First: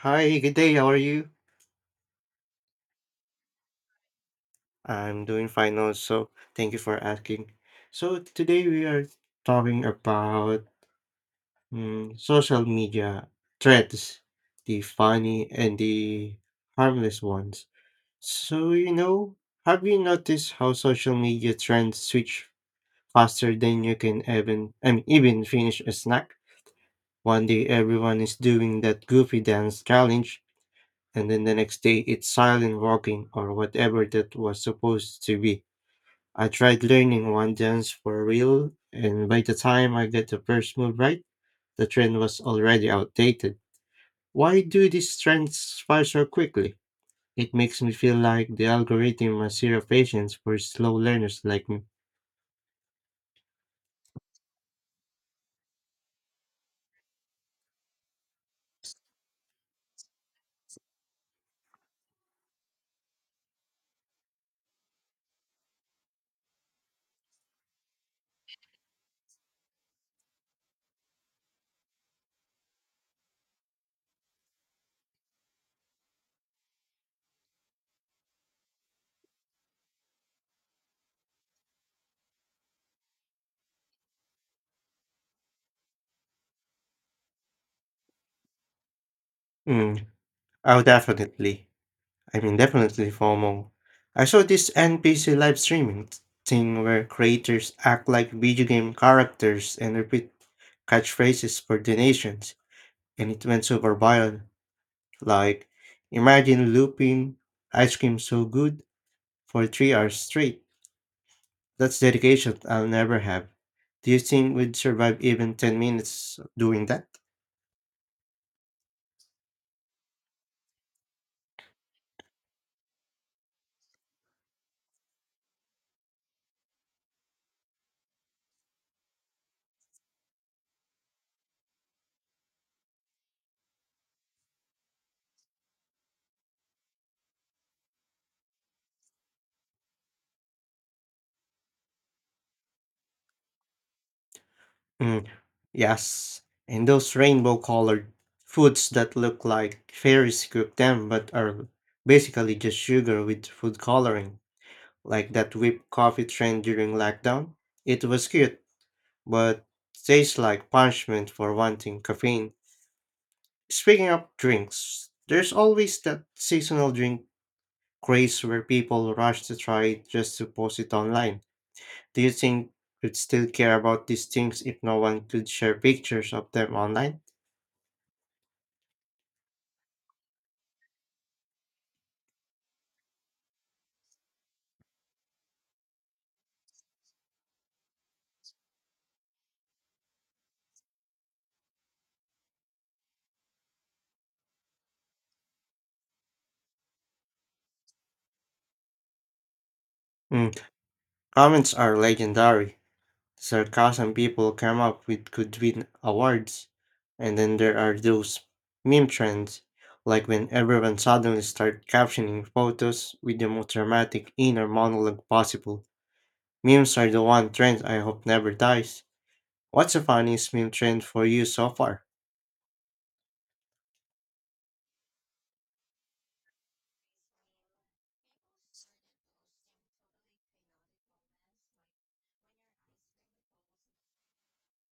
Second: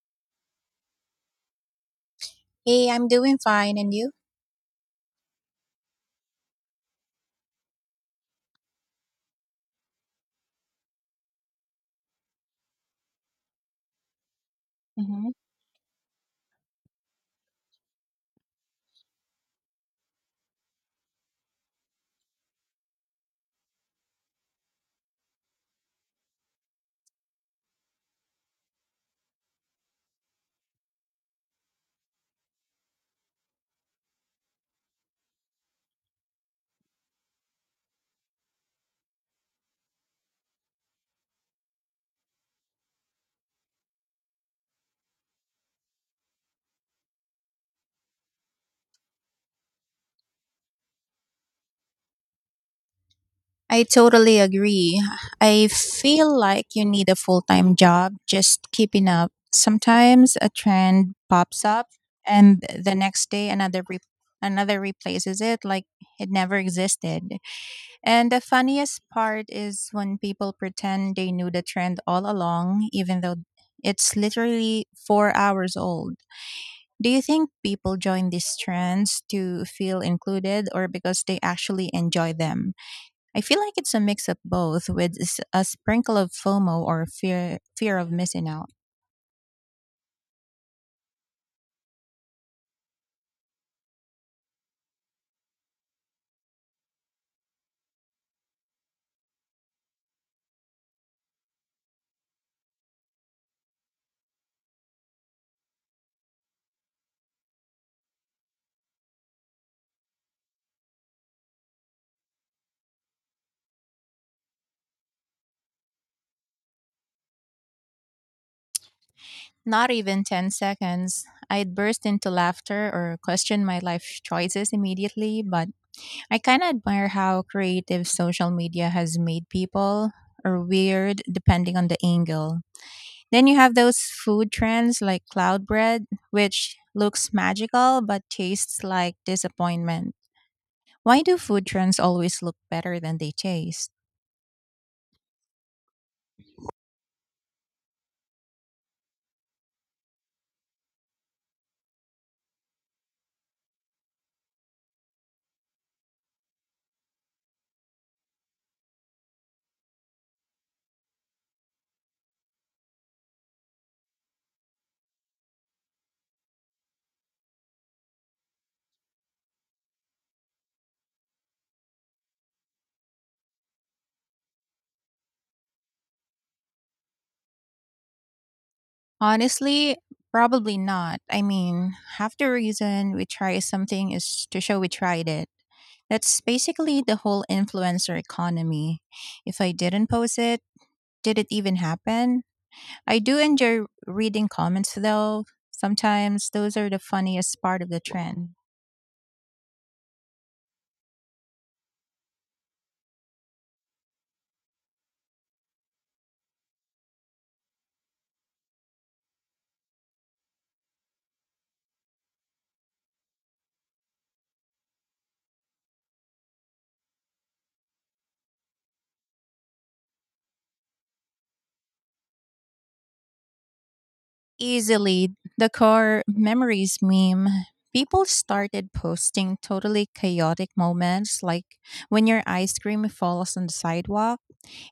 Hi, good day. How are you? Hey, I'm doing fine, and you? I'm doing fine also. Thank you for asking. So today we are talking about social media threads, the Hmm. funny and the harmless ones. So, you know, have you noticed how social media trends switch faster than you can even I mean even finish a snack? One day everyone is doing that goofy dance challenge, and then the next day it's silent walking or whatever that was supposed to be. I tried learning one dance for real, and by the time I got the first move right, the trend was already outdated. Why do these trends fire so quickly? It makes me feel like the algorithm has zero patience for slow learners like me. I totally agree. I feel like you need a full time job just keeping up. Sometimes a trend pops up and the next day another replaces it like it never existed. And the funniest part is when people pretend they knew the trend all along even though it's literally 4 hours old. Do you think people join these trends to feel included or because they actually enjoy them? I feel like it's a mix of both with a sprinkle of FOMO or fear of missing out. Mm, oh, definitely. I mean, definitely FOMO. I saw this NPC live streaming thing where creators act like video game characters and repeat catchphrases for donations, and it went super viral. Like, imagine looping ice cream so good for 3 hours straight. That's dedication I'll never have. Do you think we'd survive even 10 minutes doing that? Not even 10 seconds, I'd burst into laughter or question my life choices immediately, but I kind of admire how creative social media has made people or weird depending on the angle. Then you have those food trends like cloud bread, which looks magical but tastes like disappointment. Why do food trends always look better than they taste? Mm, yes, and those rainbow colored foods that look like fairies cook them, but are basically just sugar with food coloring, like that whipped coffee trend during lockdown. It was cute, but tastes like punishment for wanting caffeine. Speaking of drinks, there's always that seasonal drink craze where people rush to try it just to post it online. Do you think we would still care about these things if no one could share pictures of them online? Honestly, probably not. I mean, half the reason we try something is to show we tried it. That's basically the whole influencer economy. If I didn't post it, did it even happen? I do enjoy reading comments though. Sometimes those are the funniest part of the trend. Mm, Comments are legendary. Sarcasm people come up with could win awards. And then there are those meme trends, like when everyone suddenly start captioning photos with the most dramatic inner monologue possible. Memes are the one trend I hope never dies. What's the funniest meme trend for you so far? Easily, the core memories meme. People started posting totally chaotic moments like when your ice cream falls on the sidewalk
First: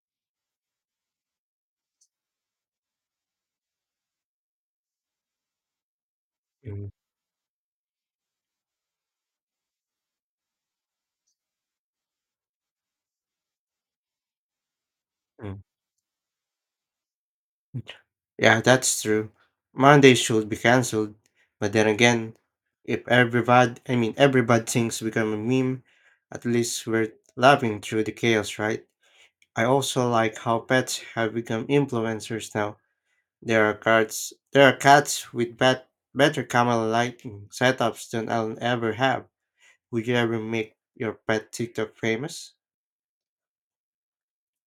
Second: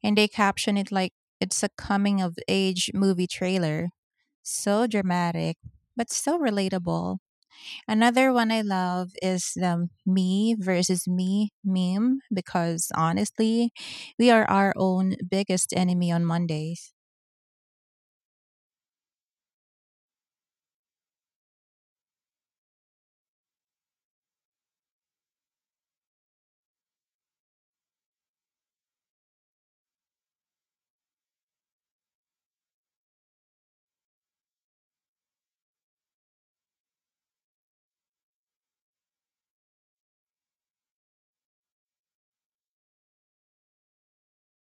and they caption it like it's a coming of age movie trailer. So dramatic, but so Mm, relatable. Another one I love is the me versus me meme because honestly, we are our own mm. biggest enemy on Mondays. Yeah, that's true. Monday should be cancelled. But then again, if everybody thinks become a meme, at least we're laughing through the chaos, right? I also like how pets have become influencers now. There are cats, better camera lighting setups than I'll ever have. Would you ever make your pet TikTok famous?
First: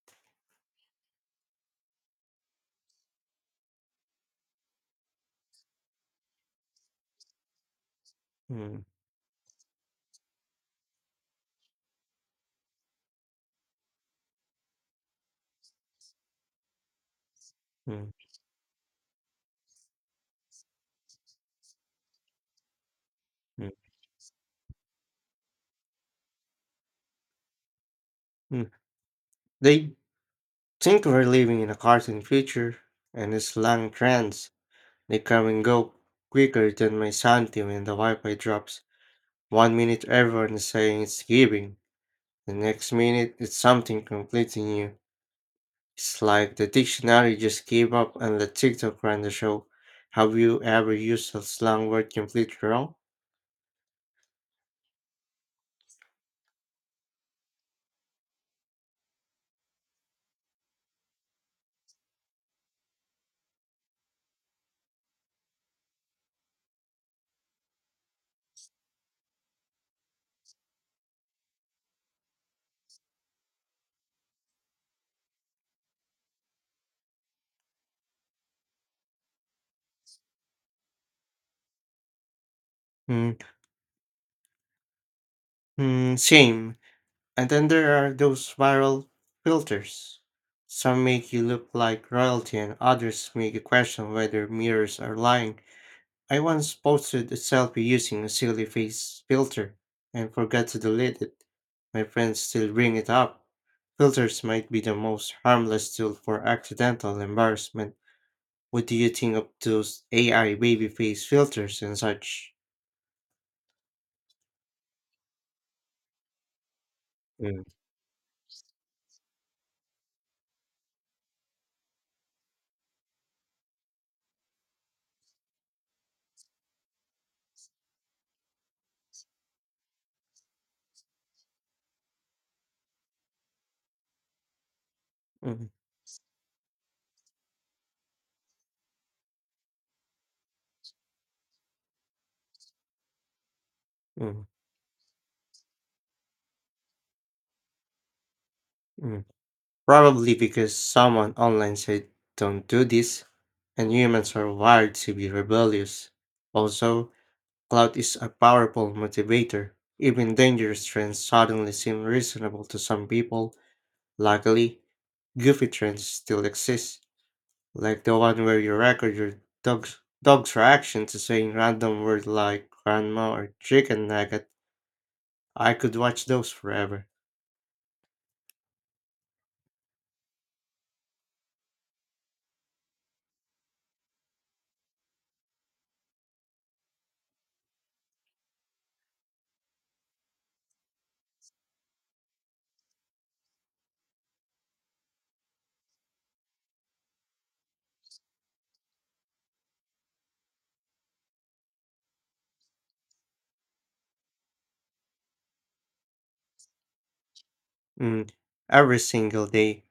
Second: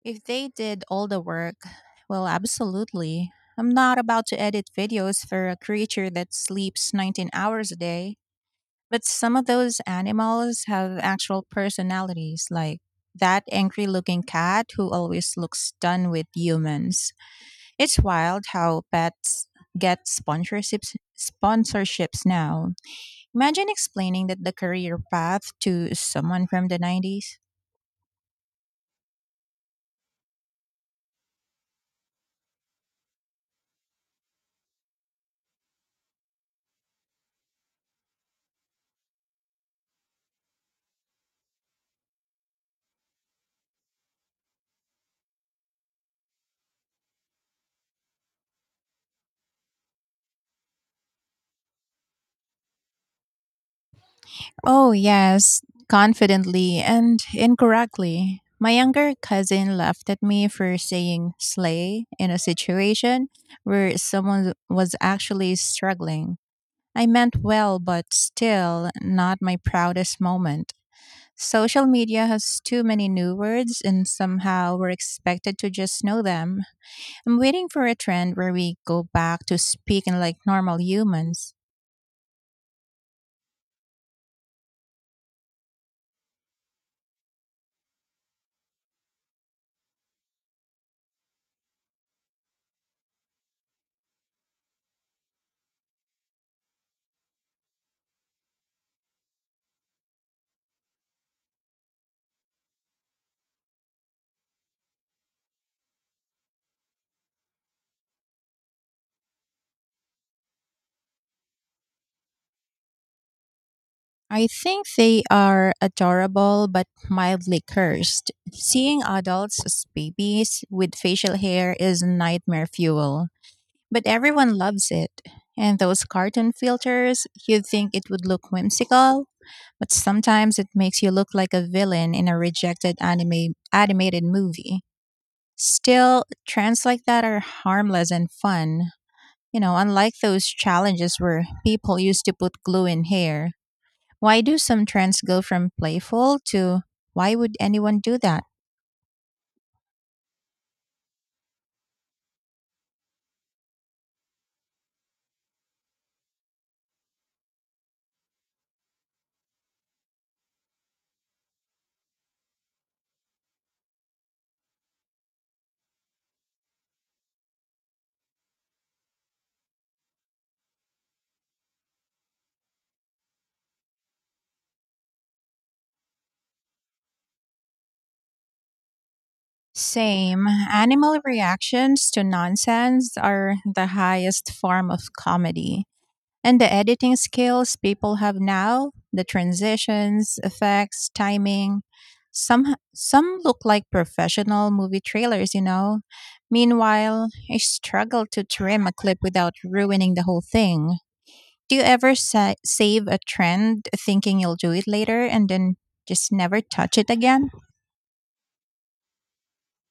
If they did all the work, well, absolutely. I'm not about to edit videos for a creature that sleeps 19 hours a day. Mm, But some of those animals have actual personalities, like that angry looking cat who always looks done with humans. It's mm, wild how pets get sponsorships now. Imagine mm, explaining that the career path to someone from the 90s. mm. They think we're living in a cartoon future, and it's long trends. They come and go quicker than my sanity when the Wi-Fi drops. One minute everyone is saying it's giving, the next minute it's something completely new. It's like the dictionary just gave up and let TikTok run the show. Have you ever used a slang word completely wrong? Oh, yes, confidently and incorrectly. My younger cousin laughed at me for saying slay in a situation where someone was actually struggling. I meant well, but still not my proudest moment. Social media has too many new words, and somehow we're expected to just know them. I'm waiting for a trend where we go back to speaking like normal humans. Mm, same. And then there are those viral filters. Some make you look like royalty and others make you question whether mirrors are lying. I once posted a selfie using a silly face filter and forgot to delete it. My friends still bring it up. Filters might be the most harmless tool for accidental embarrassment. What do you think of those AI baby face filters and such? I think they are adorable but mildly Mm, cursed. Seeing adults as babies with facial hair is nightmare fuel. But everyone loves it. And those cartoon filters, you'd think it would look whimsical, but sometimes it makes you look like a villain in a rejected anime animated movie. mm, Still, trends like that are harmless and fun. You know, unlike those challenges where people used to put glue in hair. Why mm, do some trends go from playful to, why would anyone do that? mm. Probably because someone online said, don't do this, and humans are wired to be rebellious. Also, Clout is a powerful motivator. Even dangerous trends suddenly seem reasonable to some people. Luckily, goofy trends still exist, like the one where you record your dog's reaction to saying random words like grandma or chicken nugget. I could watch those forever. Same. Animal reactions to nonsense are the highest form of comedy. And the editing skills people have now, the transitions, effects, timing, some look like professional movie trailers, you know. Meanwhile, I struggle to trim a clip without ruining the whole thing. Do you ever save a trend thinking you'll do it later and then just never touch it again? Mm, every single day.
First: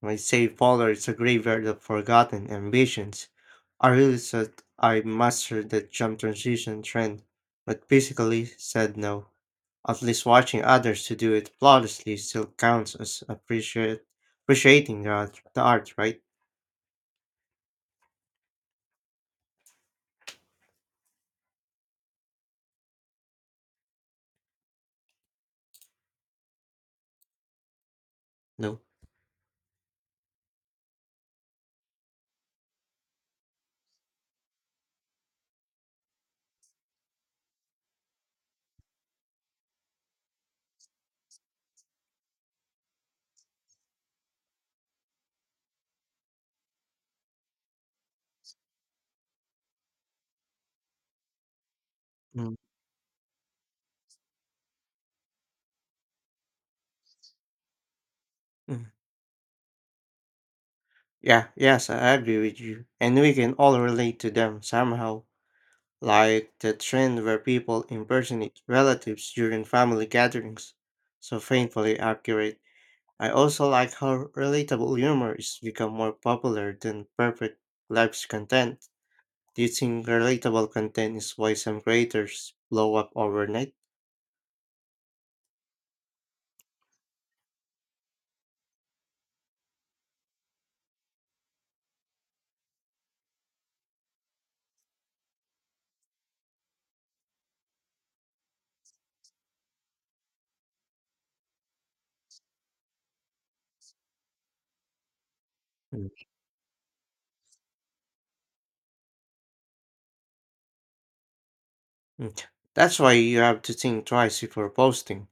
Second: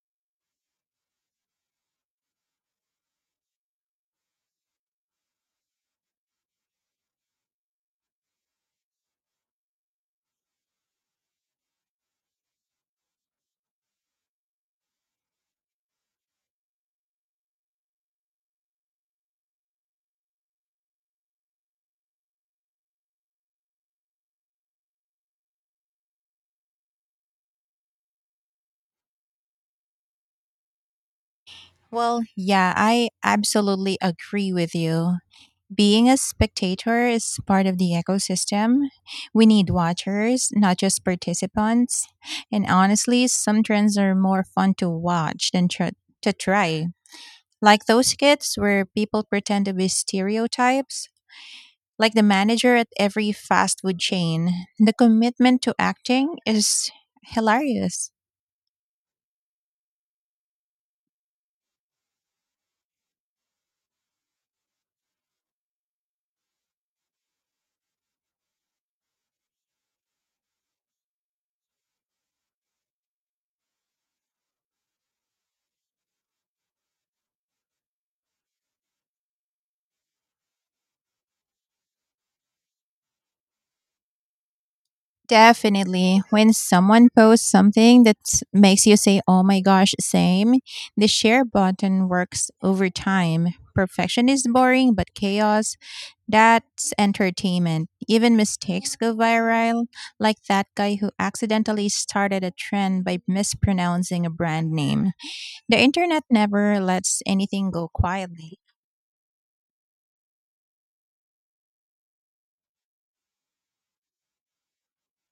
My save folder is a graveyard of forgotten ambitions. I realized that I mastered the jump transition trend, but physically said no. At least watching others to do it flawlessly still counts as appreciate appreciating the art right? No. Well, yeah, I absolutely agree with you. Being a spectator is part of the ecosystem. We need watchers, not just participants. And honestly, some trends are more fun to watch than to try. Like those skits where people pretend to be stereotypes, like the Mm. manager at every fast food chain. The commitment to acting is hilarious. Mm. Yeah, yes, I agree with you. And we can all relate to them somehow, like the trend where people impersonate relatives during family gatherings. So painfully accurate. I also like how relatable humor is become more popular than perfect life's content. Do you think relatable content is why some creators blow up overnight? Definitely. When someone posts something that makes you say, oh my gosh, same, the share button works over time. Perfection is boring, but chaos, that's entertainment. Even mistakes go viral, like that guy who accidentally started a trend by mispronouncing a brand name. The internet never lets anything go quietly. Mm. That's why you have to think twice before posting.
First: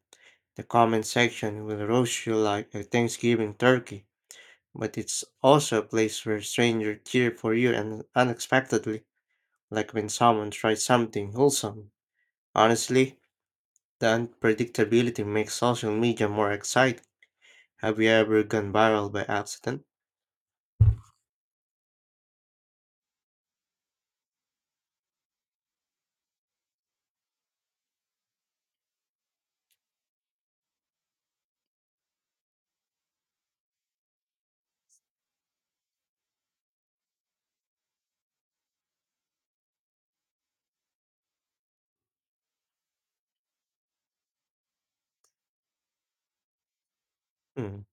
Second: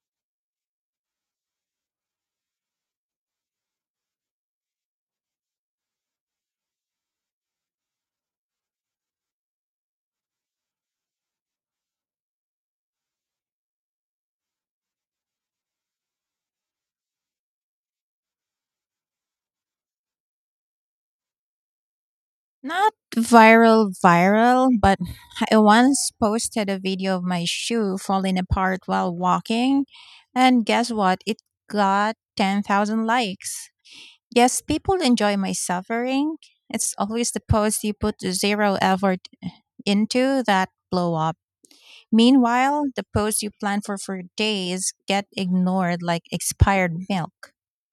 The comment section will roast you like a Thanksgiving turkey, but it's also a place where strangers cheer for you and unexpectedly, like when someone tries something wholesome. Honestly, the unpredictability makes social media more exciting. Have you ever gone viral by accident? Not viral, viral, but I once posted a video of my shoe falling apart while walking. And guess what? It got 10,000 likes. Yes, people enjoy my suffering. It's always the post you put zero effort into that blow up. Meanwhile, the posts you plan for days get ignored like expired milk. Mm,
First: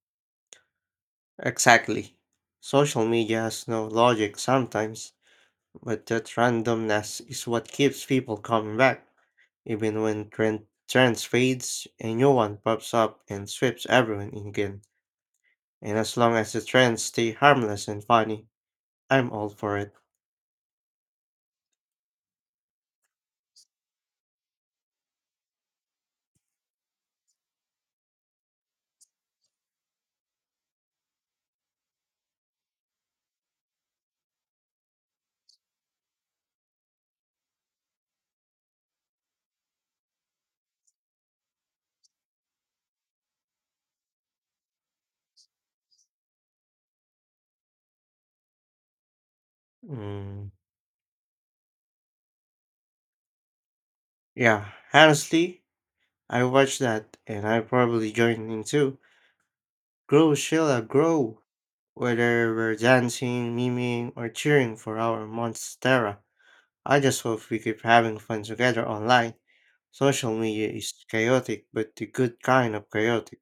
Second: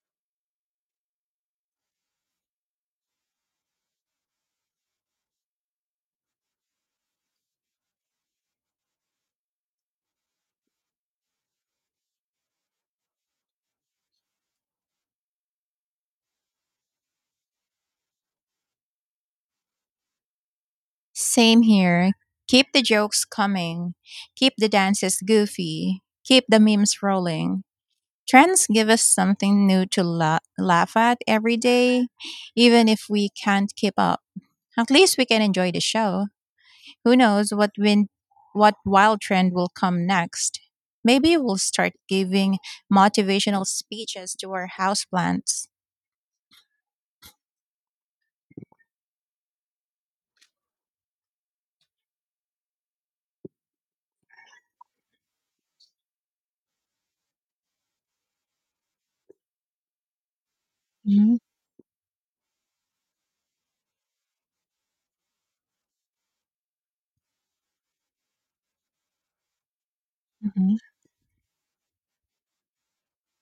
Exactly. Social media has no logic sometimes, but that randomness is what keeps people coming back. Even when trends fades, a new one pops up and sweeps everyone in again. And as long as the trends stay harmless and funny, I'm all for it. Same here. Keep the jokes coming. Keep the dances goofy. Keep the memes rolling. Trends give us something new to laugh at every day, even if we can't keep up. At least we can enjoy the show. Who knows what win- what wild trend will come next? Maybe we'll start giving motivational speeches to our houseplants. Mm, yeah, honestly, I watch that and I probably join in too. Grow, Sheila, Mhm. grow! Whether we're dancing, memeing, or cheering for our Monstera, I just hope we keep having fun together online. Social media Mhm. is chaotic, but the good kind of chaotic.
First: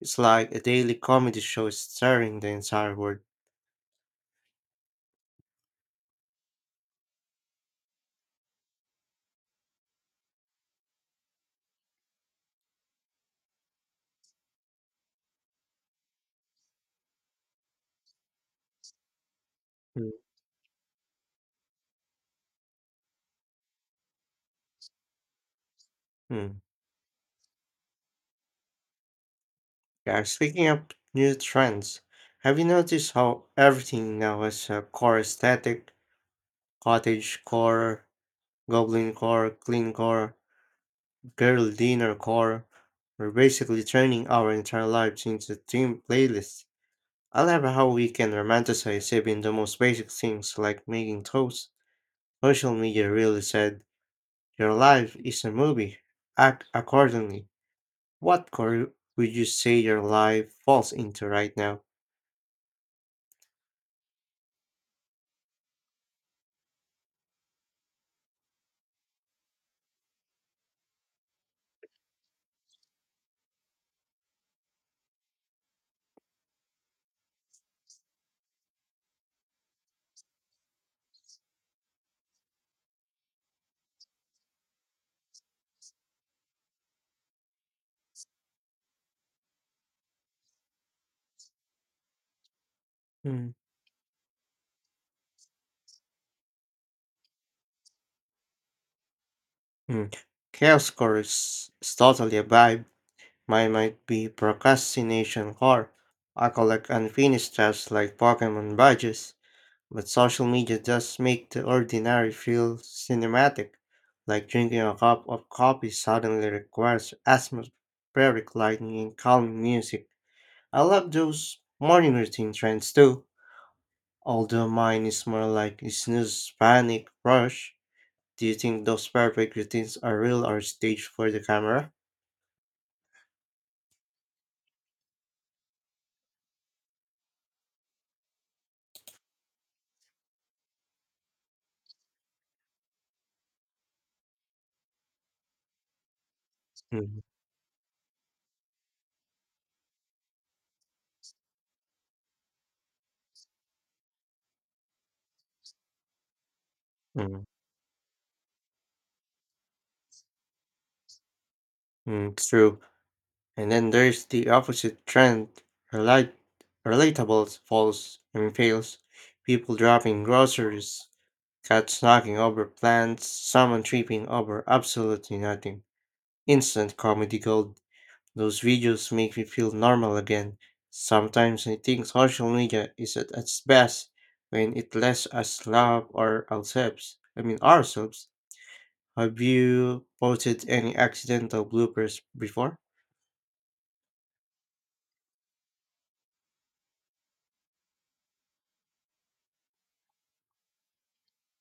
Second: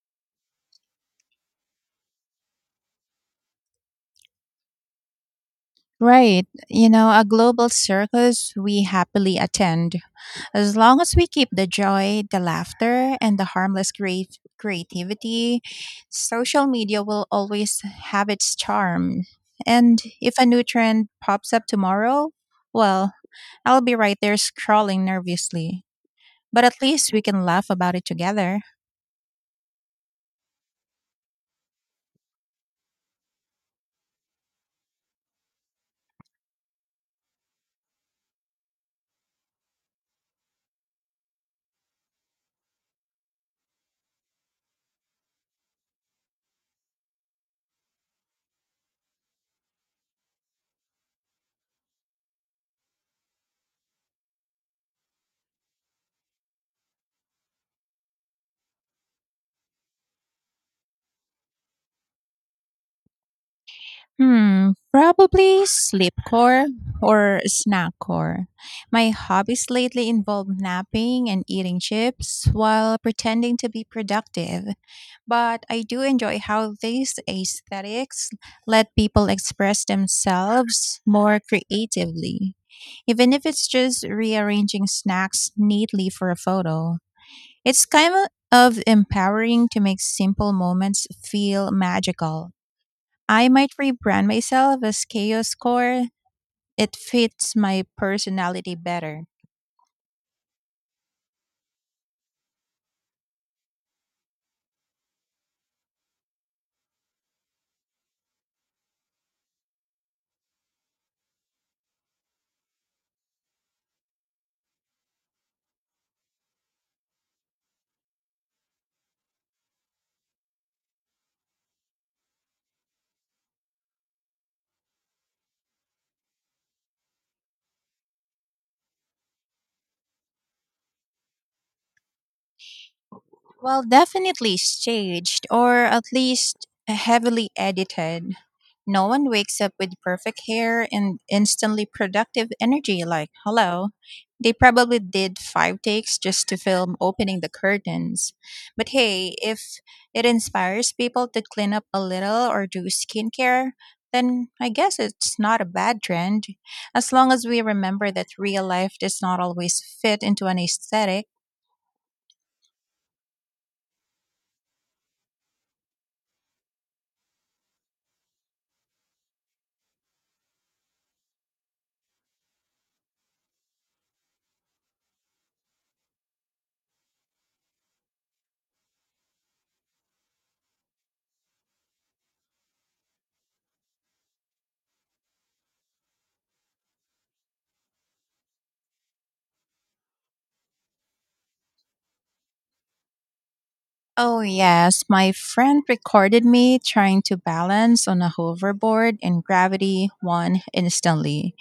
It's like a daily comedy show starring the entire world. Right. You know, a global circus we happily attend. As long as we keep the joy, the laughter, and the harmless creativity, social media will always have its charm. And Mm. if a new trend pops up tomorrow, well, I'll be right there scrolling nervously. Hmm. But at least we can laugh about it together. Yeah, speaking of new trends, have you noticed how everything now has a core aesthetic? Cottage core, goblin core, clean core, girl dinner core. We're basically turning our entire lives into theme playlists. I love how we can romanticize even the most basic things like making toast. Social media really said, your life is a movie. Act accordingly. What core would you say your life falls into right now? Hmm, probably sleepcore or snackcore. My hobbies lately involve napping and eating chips while pretending to be productive, but I do enjoy how these aesthetics let people express themselves more creatively, even if it's just rearranging snacks neatly for a photo. It's kind of empowering to make simple moments feel magical. I Mm. might rebrand myself as Chaos Core. It fits my personality better. Mm. Chaos core is totally a vibe. Mine might be procrastination core. I collect unfinished tasks like Pokemon badges, but social media does make the ordinary feel cinematic. Like drinking a cup of coffee suddenly requires atmospheric lighting and calming music. I love those morning routine trends too. Although mine is more like a snooze, panic, rush. Do you think those perfect routines are real or staged for the camera? Well, definitely staged, or at least heavily edited. No one wakes up with perfect hair and instantly productive energy like, hello. They probably did five takes just to film Mm, opening the curtains. But hey, if it inspires people to clean up a little or do skincare, then I guess it's not a bad trend. As long mm, as we remember that real life does not always fit into an aesthetic. True. And then there's the opposite trend. Relate, relatable falls and fails. People dropping groceries, cats knocking over plants, someone tripping over absolutely nothing. Instant comedy gold. Those videos make me feel normal again. Sometimes I think social media is at its best when it lets us love our ourselves. I mean ourselves. Have you posted any accidental bloopers before? Oh, yes. My friend recorded me trying to balance on a hoverboard, and gravity won instantly.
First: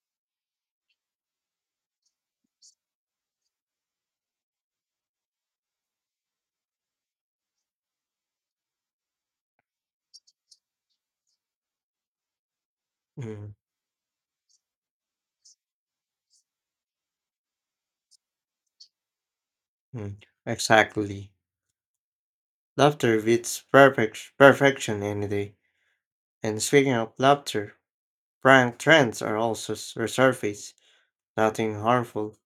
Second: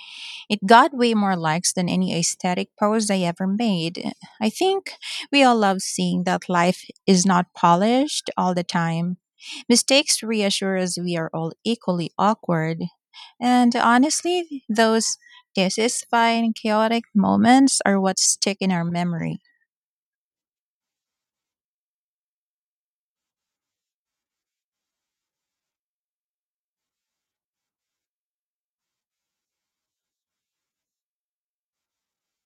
It got way more likes than any aesthetic pose I ever made. I think we all love seeing that life is not polished all the time. Mistakes reassure us we are all equally awkward. mm And honestly, those dissatisfying, chaotic moments are what stick in our memory. mm. Exactly. Laughter beats perfection any day. And speaking of laughter, prank trends are also resurfaced. Nothing harmful.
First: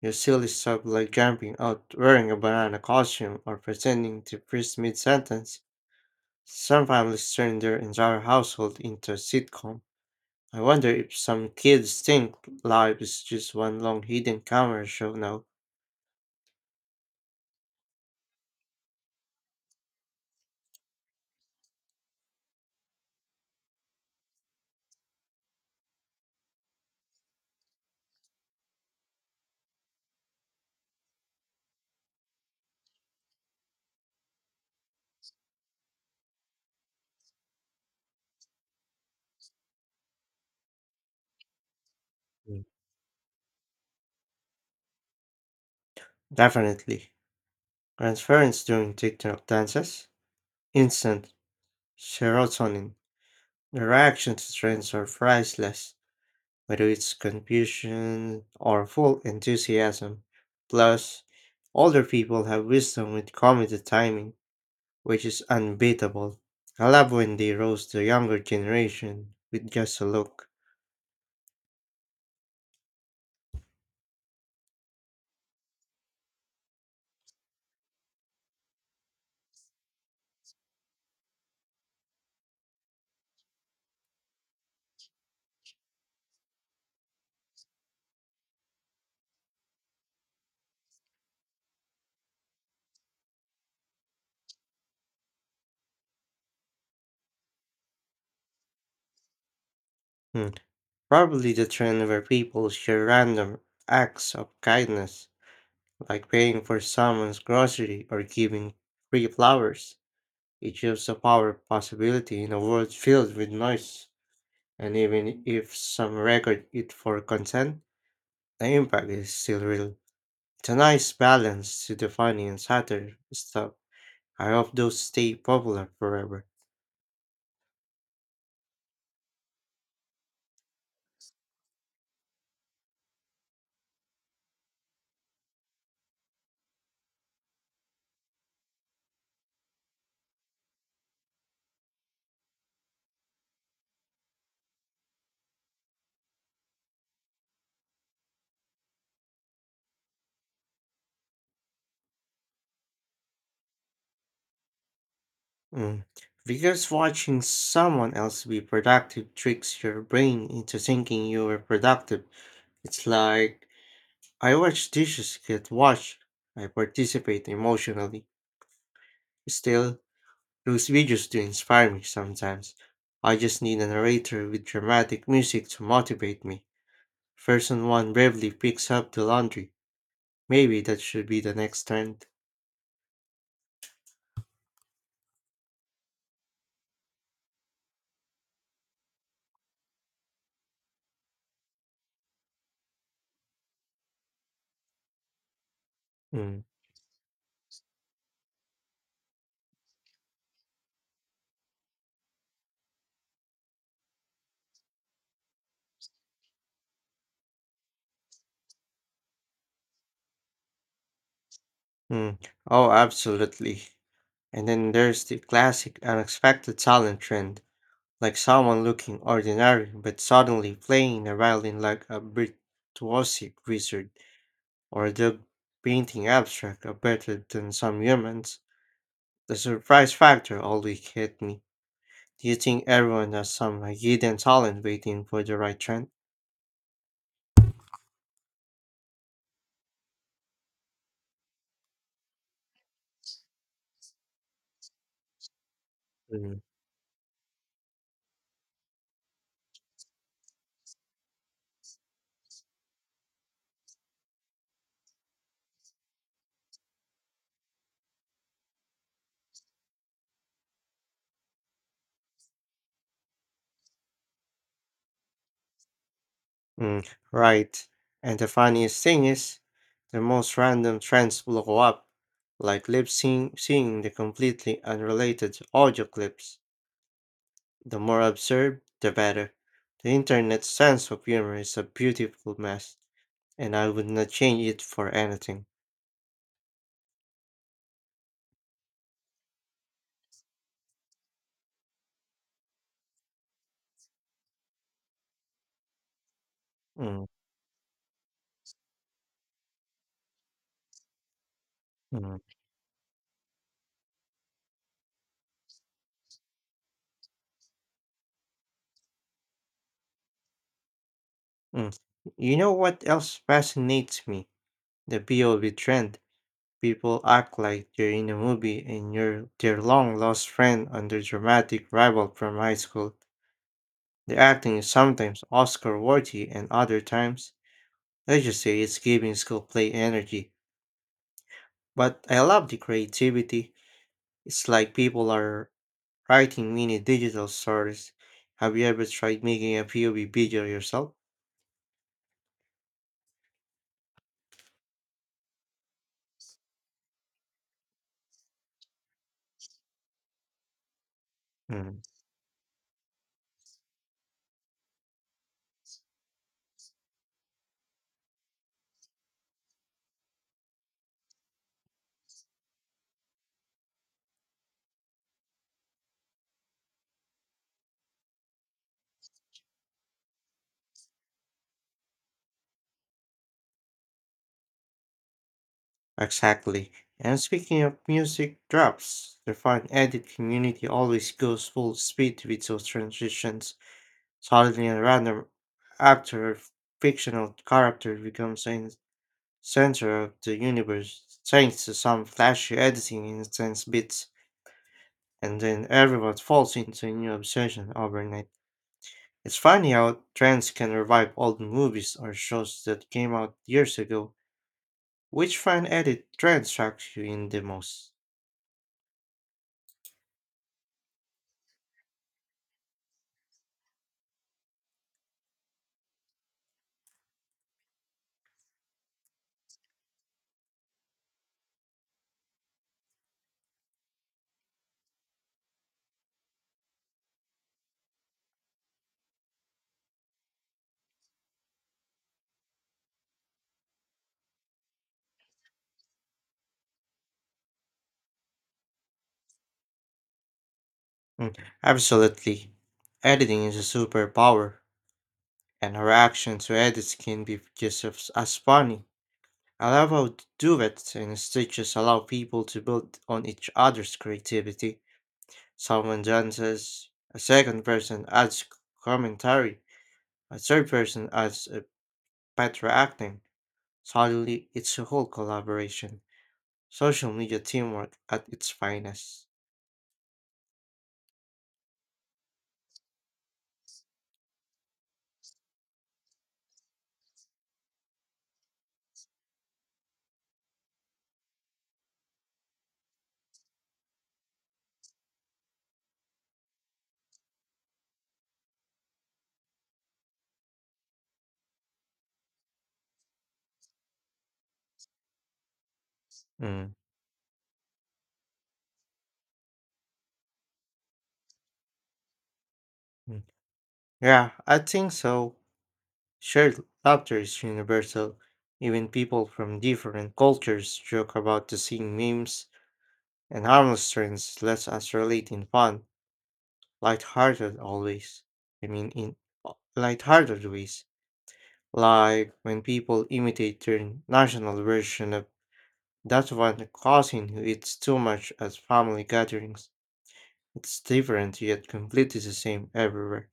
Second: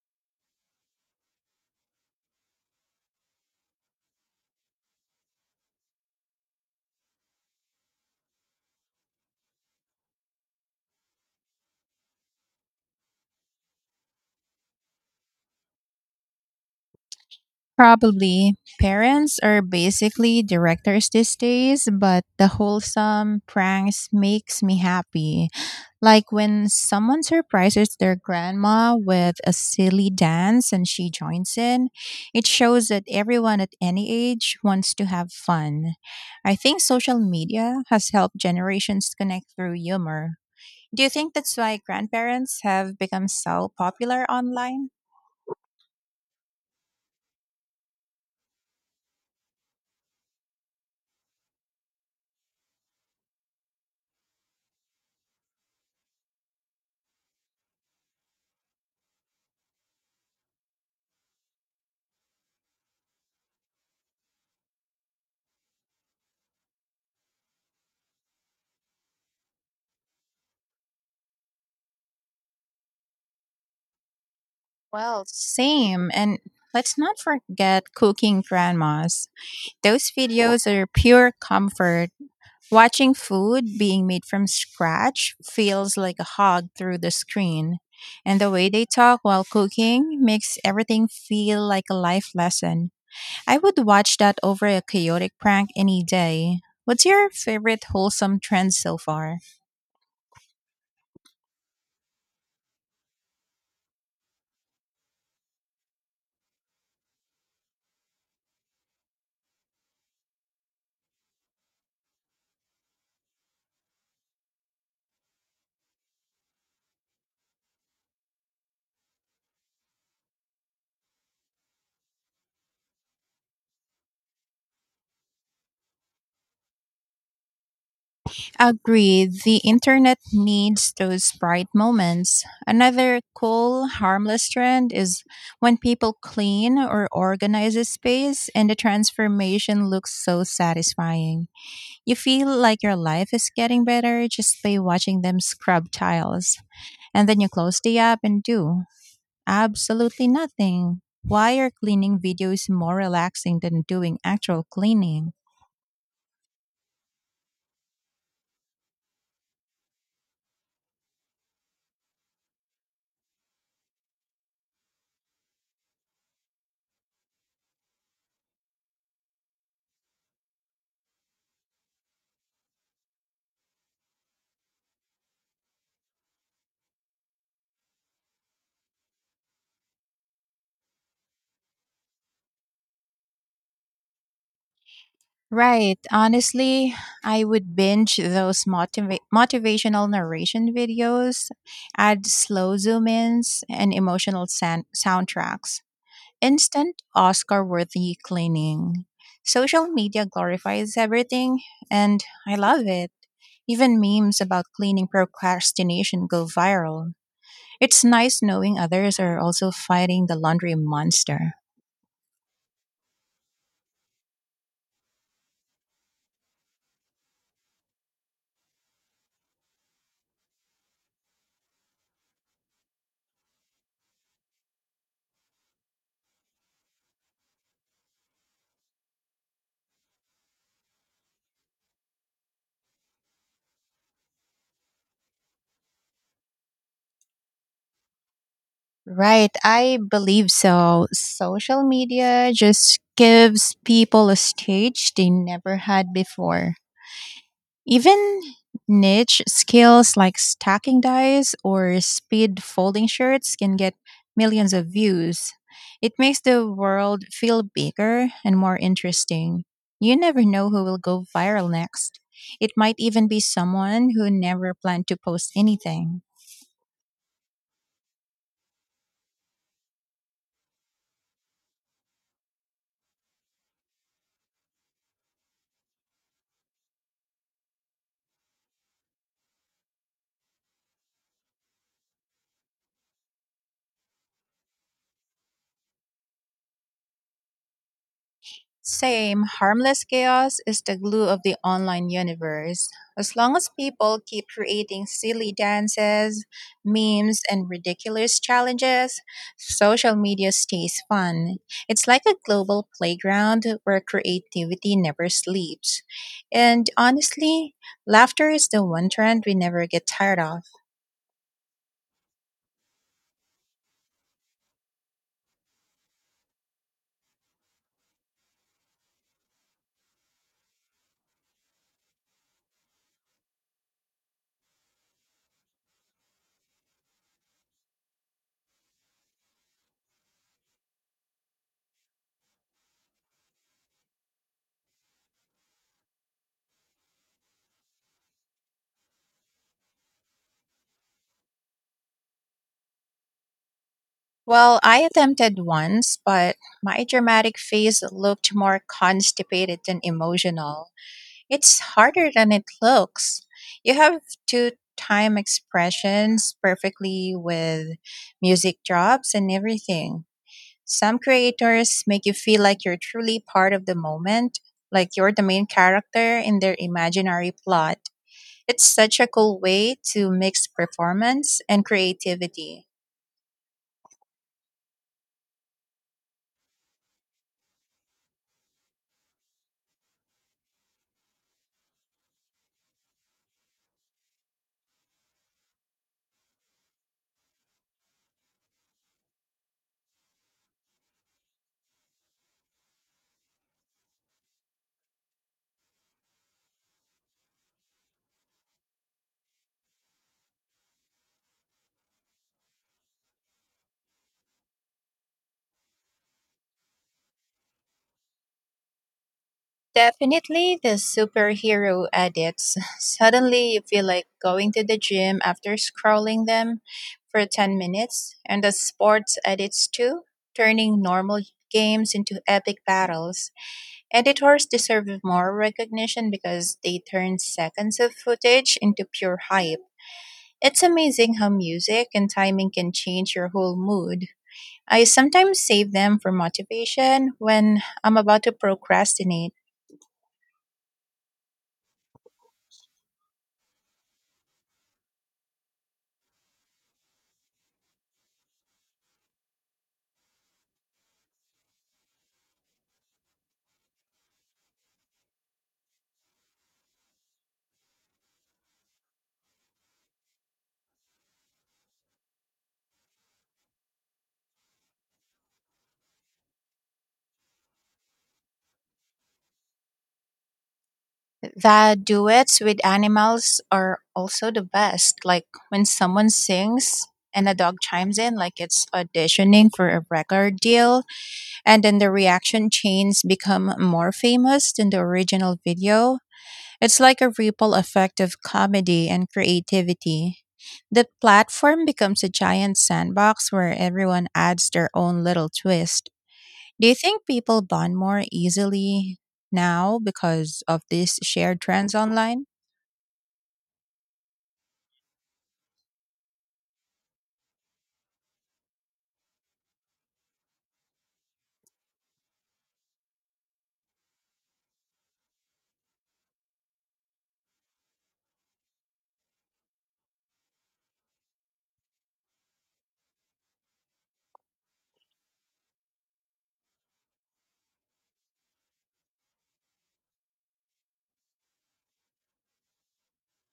You silly stuff like jumping out wearing a banana costume or pretending to freeze mid sentence. Some families turn their entire household into a sitcom. I wonder if some kids think life is just one long hidden camera show now. Probably. Parents are basically directors these days, but the wholesome pranks makes me happy. Like when someone surprises their grandma with a silly dance and she joins in, it shows that everyone at any age wants to have fun. I think social media has helped generations connect through humor. Do you think that's why grandparents Mm. have become so popular online? Definitely. Transference during TikTok dances. Instant serotonin. The reaction to trends are priceless, whether it's confusion or full enthusiasm. Plus, older people have wisdom with comedy timing, which is unbeatable. I love when they roast the younger generation with just a look. Same. And let's not forget cooking grandmas. Those videos are pure comfort. Watching food being made from scratch feels like a hug through the screen. And the way they talk while cooking makes everything feel like a life lesson. I would watch that over a chaotic prank any day. What's your favorite wholesome trend so far? Hmm, Probably the trend where people share random acts of kindness, like paying for someone's grocery or giving free flowers. It shows the power of possibility in a world filled with noise. And even if some record it for consent, the impact is still real. It's a nice balance to the funny and satire stuff. I hope those stay popular forever. Agreed, the internet needs those bright moments. Another cool, harmless trend is when people clean or organize a space and the transformation looks so satisfying. You feel like your life is getting better just by watching them scrub tiles. And then you close the app and do absolutely nothing. Why are cleaning videos more relaxing than doing actual cleaning? Mm. Because watching someone else be productive tricks your brain into thinking you were productive. It's like I watch dishes get washed. I participate emotionally. Still, those videos do inspire me sometimes. I just need a narrator with dramatic music to motivate me. Person one bravely picks up the laundry. Maybe that should be the next trend. Right. Honestly, I would binge those motivational narration videos, add slow zoom ins, and emotional soundtracks. Mm, Instant Oscar worthy cleaning. Social media glorifies everything, and I love it. Even memes about cleaning procrastination go viral. It's nice knowing others are also fighting the laundry monster. mm. Oh, absolutely. And then there's the classic unexpected talent trend, like someone looking ordinary but suddenly playing a violin like a virtuosic wizard, or the painting abstract are better than some humans. The surprise factor always hit me. Do you think everyone has some hidden talent waiting for the right trend? Right, I believe so. Social media just gives people a stage they never had Mm. before. Even niche skills like stacking dice or speed folding shirts can get millions of views. It makes the world feel bigger and more interesting. You never know who will go viral next. It might even be someone who never planned to post anything. Mm, right. And the funniest thing is, the most random trends blow up, like lip sync, seeing the completely unrelated audio clips. The more absurd, the better. The internet's sense of humor is a beautiful mess, and I would not change it for anything. Same, harmless chaos is the glue of the online universe. As long as people keep creating silly dances, Mm, memes, and ridiculous challenges, social media stays fun. It's like mm, a global playground where creativity never sleeps. And honestly, laughter is the one trend we never get tired of. mm. You know what else fascinates me? The POV trend. People act like they're in a movie and you're their long lost friend and their dramatic rival from high school. The acting is sometimes Oscar worthy and other times, let's just say it's giving school play energy. But I love the creativity. It's like people are writing mini digital stories. Have you ever tried making a POV video yourself? Well, I attempted once, but my dramatic face looked more constipated than emotional. It's Mm, harder than it looks. You have to time expressions perfectly with music drops and everything. Some creators make you feel like you're truly part of the moment, like you're the main character in their imaginary plot. It's such a cool way to mix performance and creativity. exactly. And speaking of music drops, the fan edit community always goes full speed with those transitions. Suddenly, a random actor or fictional character becomes the center of the universe thanks to some flashy editing in intense bits, and then everyone falls into a new obsession overnight. It's funny how trends can revive old movies or shows that came out years ago. Which fan edit trend strikes you in the most? Definitely the superhero edits. Suddenly you feel like going to the gym after scrolling them for 10 minutes, and the sports edits too, turning normal games into epic battles. Editors deserve more recognition because they turn seconds of footage into pure hype. It's amazing how music and timing can change your whole mood. I sometimes save them for motivation when I'm about to procrastinate. Mm, Absolutely. Editing is a superpower, and our reaction to edits can be just as funny. Allowable to do it, and stitches allow people to build on each other's creativity. Someone dances, a second person adds commentary, a third person adds a better acting. Suddenly, it's a whole collaboration. Social media teamwork at its finest. The duets with animals are also the best. Like when someone sings and a dog chimes in, like it's auditioning for a record deal, and then the reaction chains become more famous than the original video. It's like a ripple effect of comedy and creativity. The platform becomes a giant sandbox where everyone adds their own little twist. Do Mm, you think people bond more easily now because of these shared trends online? mm. Yeah, I think so. Shared laughter is universal. Even people from different cultures joke about the same memes, and harmless trends lets us relate in fun. Lighthearted always. I mean, in lighthearted ways, like when people imitate their national version of that one cousin who eats too much at family gatherings. It's different yet completely the same everywhere.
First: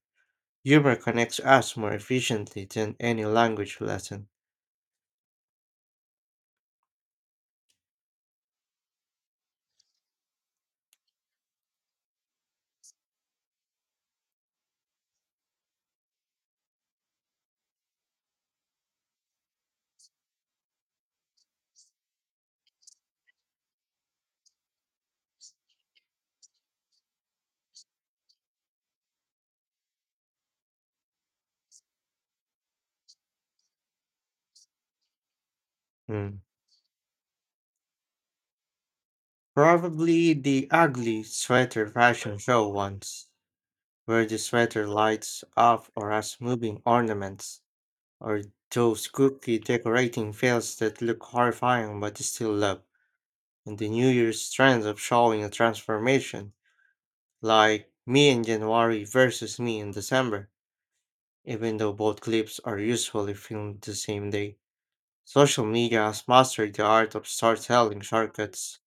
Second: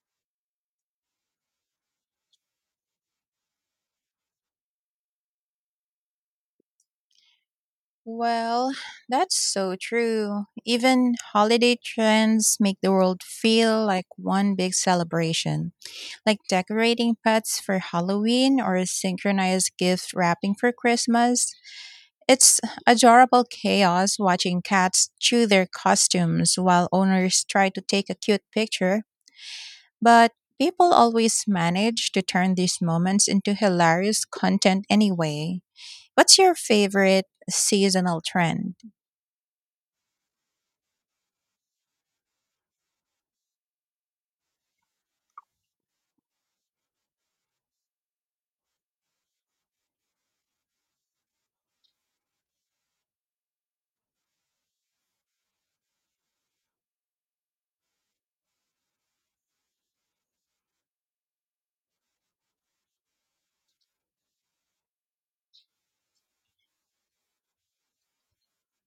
Humor connects us more efficiently than any language lesson. Well, that's so true. Even holiday trends make the world feel like one big celebration, like decorating pets for Halloween or synchronized gift wrapping for Christmas. It's adorable chaos watching cats chew their costumes while owners try to take a cute picture, but people always manage to turn these moments into hilarious content anyway. What's Hmm. your favorite seasonal trend? Probably the ugly sweater fashion show once, where the sweater lights up or as moving ornaments, or those cookie decorating fails that look horrifying but still love, and the New Year's trends of showing a transformation, like me in January versus me in December, even though both clips are usually filmed the same day. Social media has mastered the art of storytelling shortcuts,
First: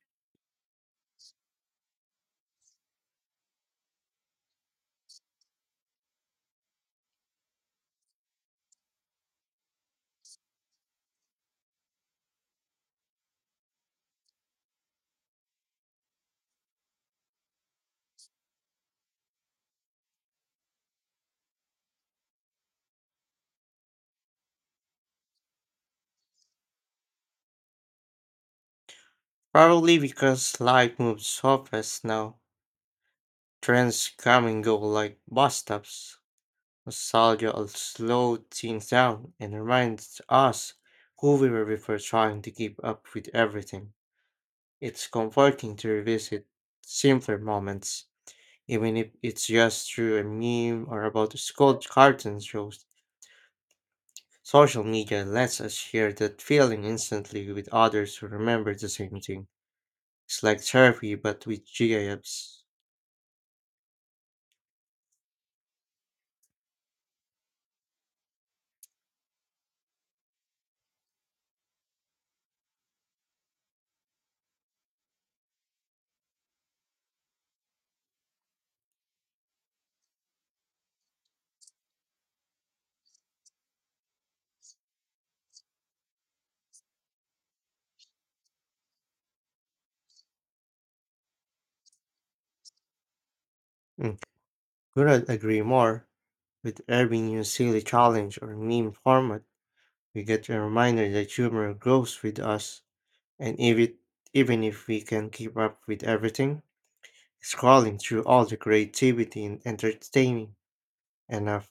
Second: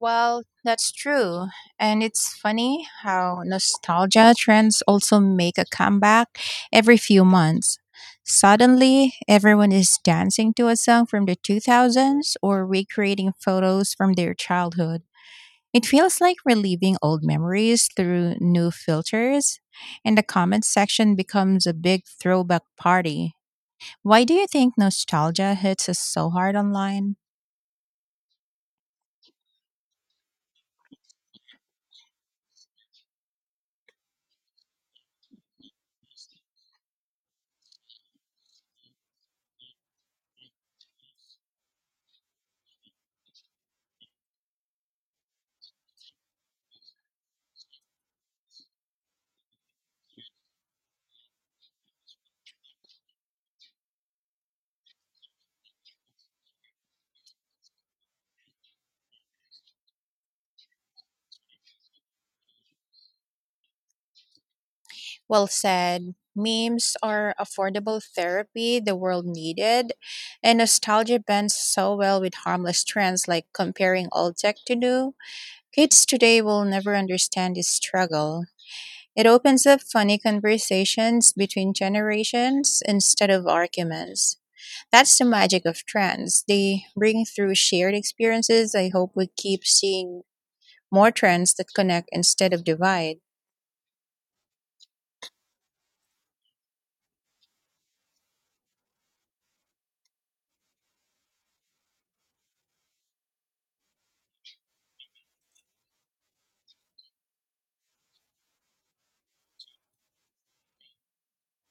Well, that's true. And it's funny how nostalgia trends also make a comeback every few months. Suddenly, everyone is dancing to a song from the 2000s or recreating photos from their childhood. It feels like reliving old memories through new filters, and the comment section becomes a big throwback party. Why do you think nostalgia hits us so hard online? probably because life moves so fast now. Trends come and go like bus stops. Nostalgia will slow things down and reminds us who we were before trying to keep up with everything. It's comforting to revisit simpler moments, even if it's just through a meme or about a school cartoon shows. Social media lets us share that feeling instantly with others who remember the same thing. It's like therapy, but with GIFs. Well said. Memes are affordable therapy the world needed, and nostalgia bends so well with harmless trends like comparing old tech to new. Kids today will never understand this struggle. It opens up funny conversations between generations instead of arguments. That's the magic of trends. They bring through shared experiences. I hope we keep seeing more trends that connect instead of divide. Mm. Couldn't agree more. With every new silly challenge or meme format, we get a reminder that humor grows with us, and if it, even if we can keep up with everything, scrolling through all the creativity and entertaining enough,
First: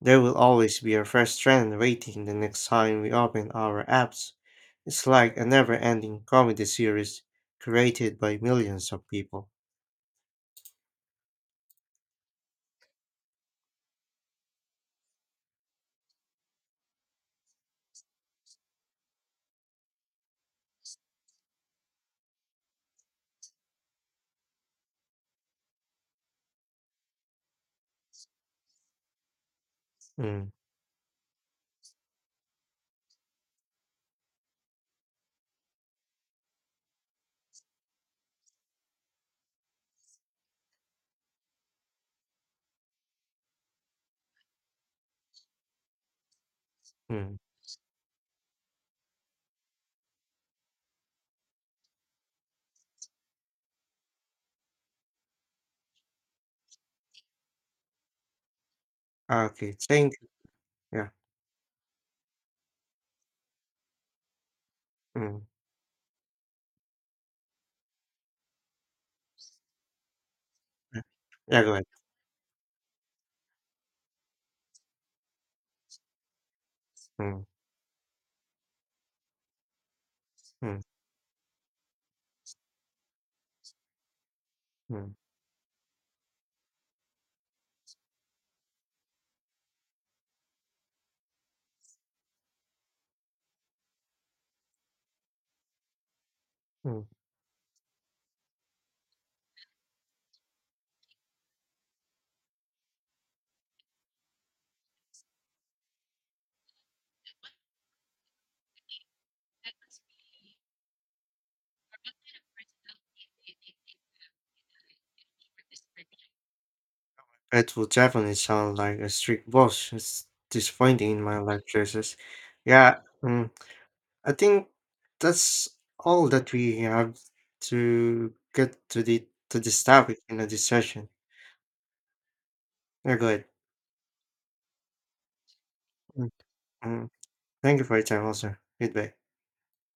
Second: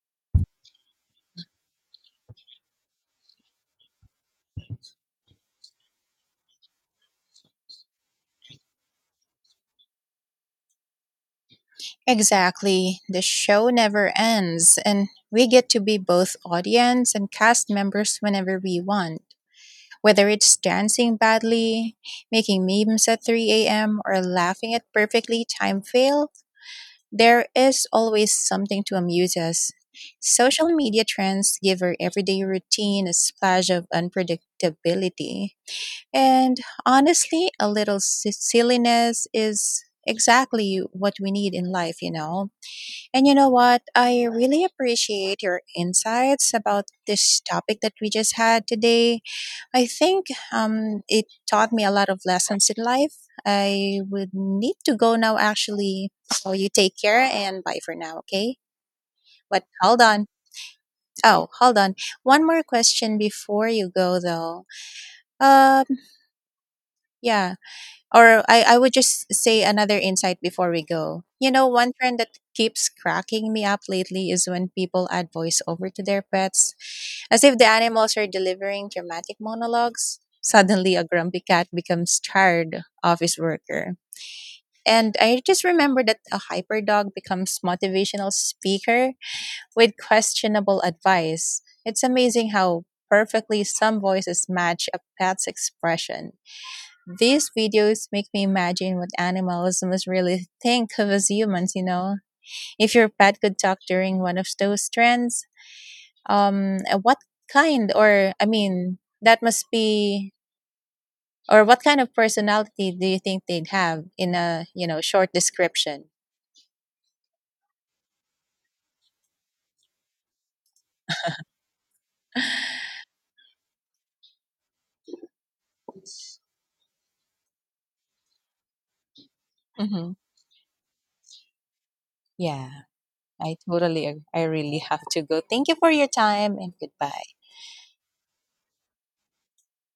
there will always be a fresh trend waiting the next time we open our apps. It's like a never ending comedy series created by millions of people. Exactly. The show never ends, and we get to be both audience and cast members whenever we want. Whether it's dancing badly, making memes at 3 a.m., or laughing at perfectly timed fail, there is always something to amuse us. Mm, Social media trends give our everyday routine a splash of unpredictability. And honestly, a little silliness is exactly what we need in life, you know? And you know what? I really appreciate your insights about mm. this topic that we just had today. I think it taught me a lot of lessons in life. I would need to go now, actually. So you take care and bye for now, okay? But Okay, hold thank you. on. Yeah. Oh, hold on. One more question before you go, though. Mm. Um, yeah. Or I would just say another insight before we Yeah, go. You yeah, know, go ahead. one trend that keeps cracking me up lately is when people add voiceover to their pets. Mm, As if the animals are delivering dramatic monologues, mm, suddenly a grumpy cat becomes tired office worker. mm, And I just remember that a hyperdog becomes motivational speaker with questionable advice. It's amazing how perfectly some voices match a pet's expression. mm. These videos make me imagine what animals must really think of us humans, you know? If your pet could talk during one of those trends, what kind or I mean that must be or what kind of personality do you think they'd have in a short description? It will definitely sound like a strict boss. It's disappointing in my life choices. Yeah, I think that's all that we have to get to the to this Hmm. topic in this session. Yeah, Yeah, go ahead. I really have to go. Thank you for your Mm, time and mm. goodbye. Thank you for your time also. Goodbye.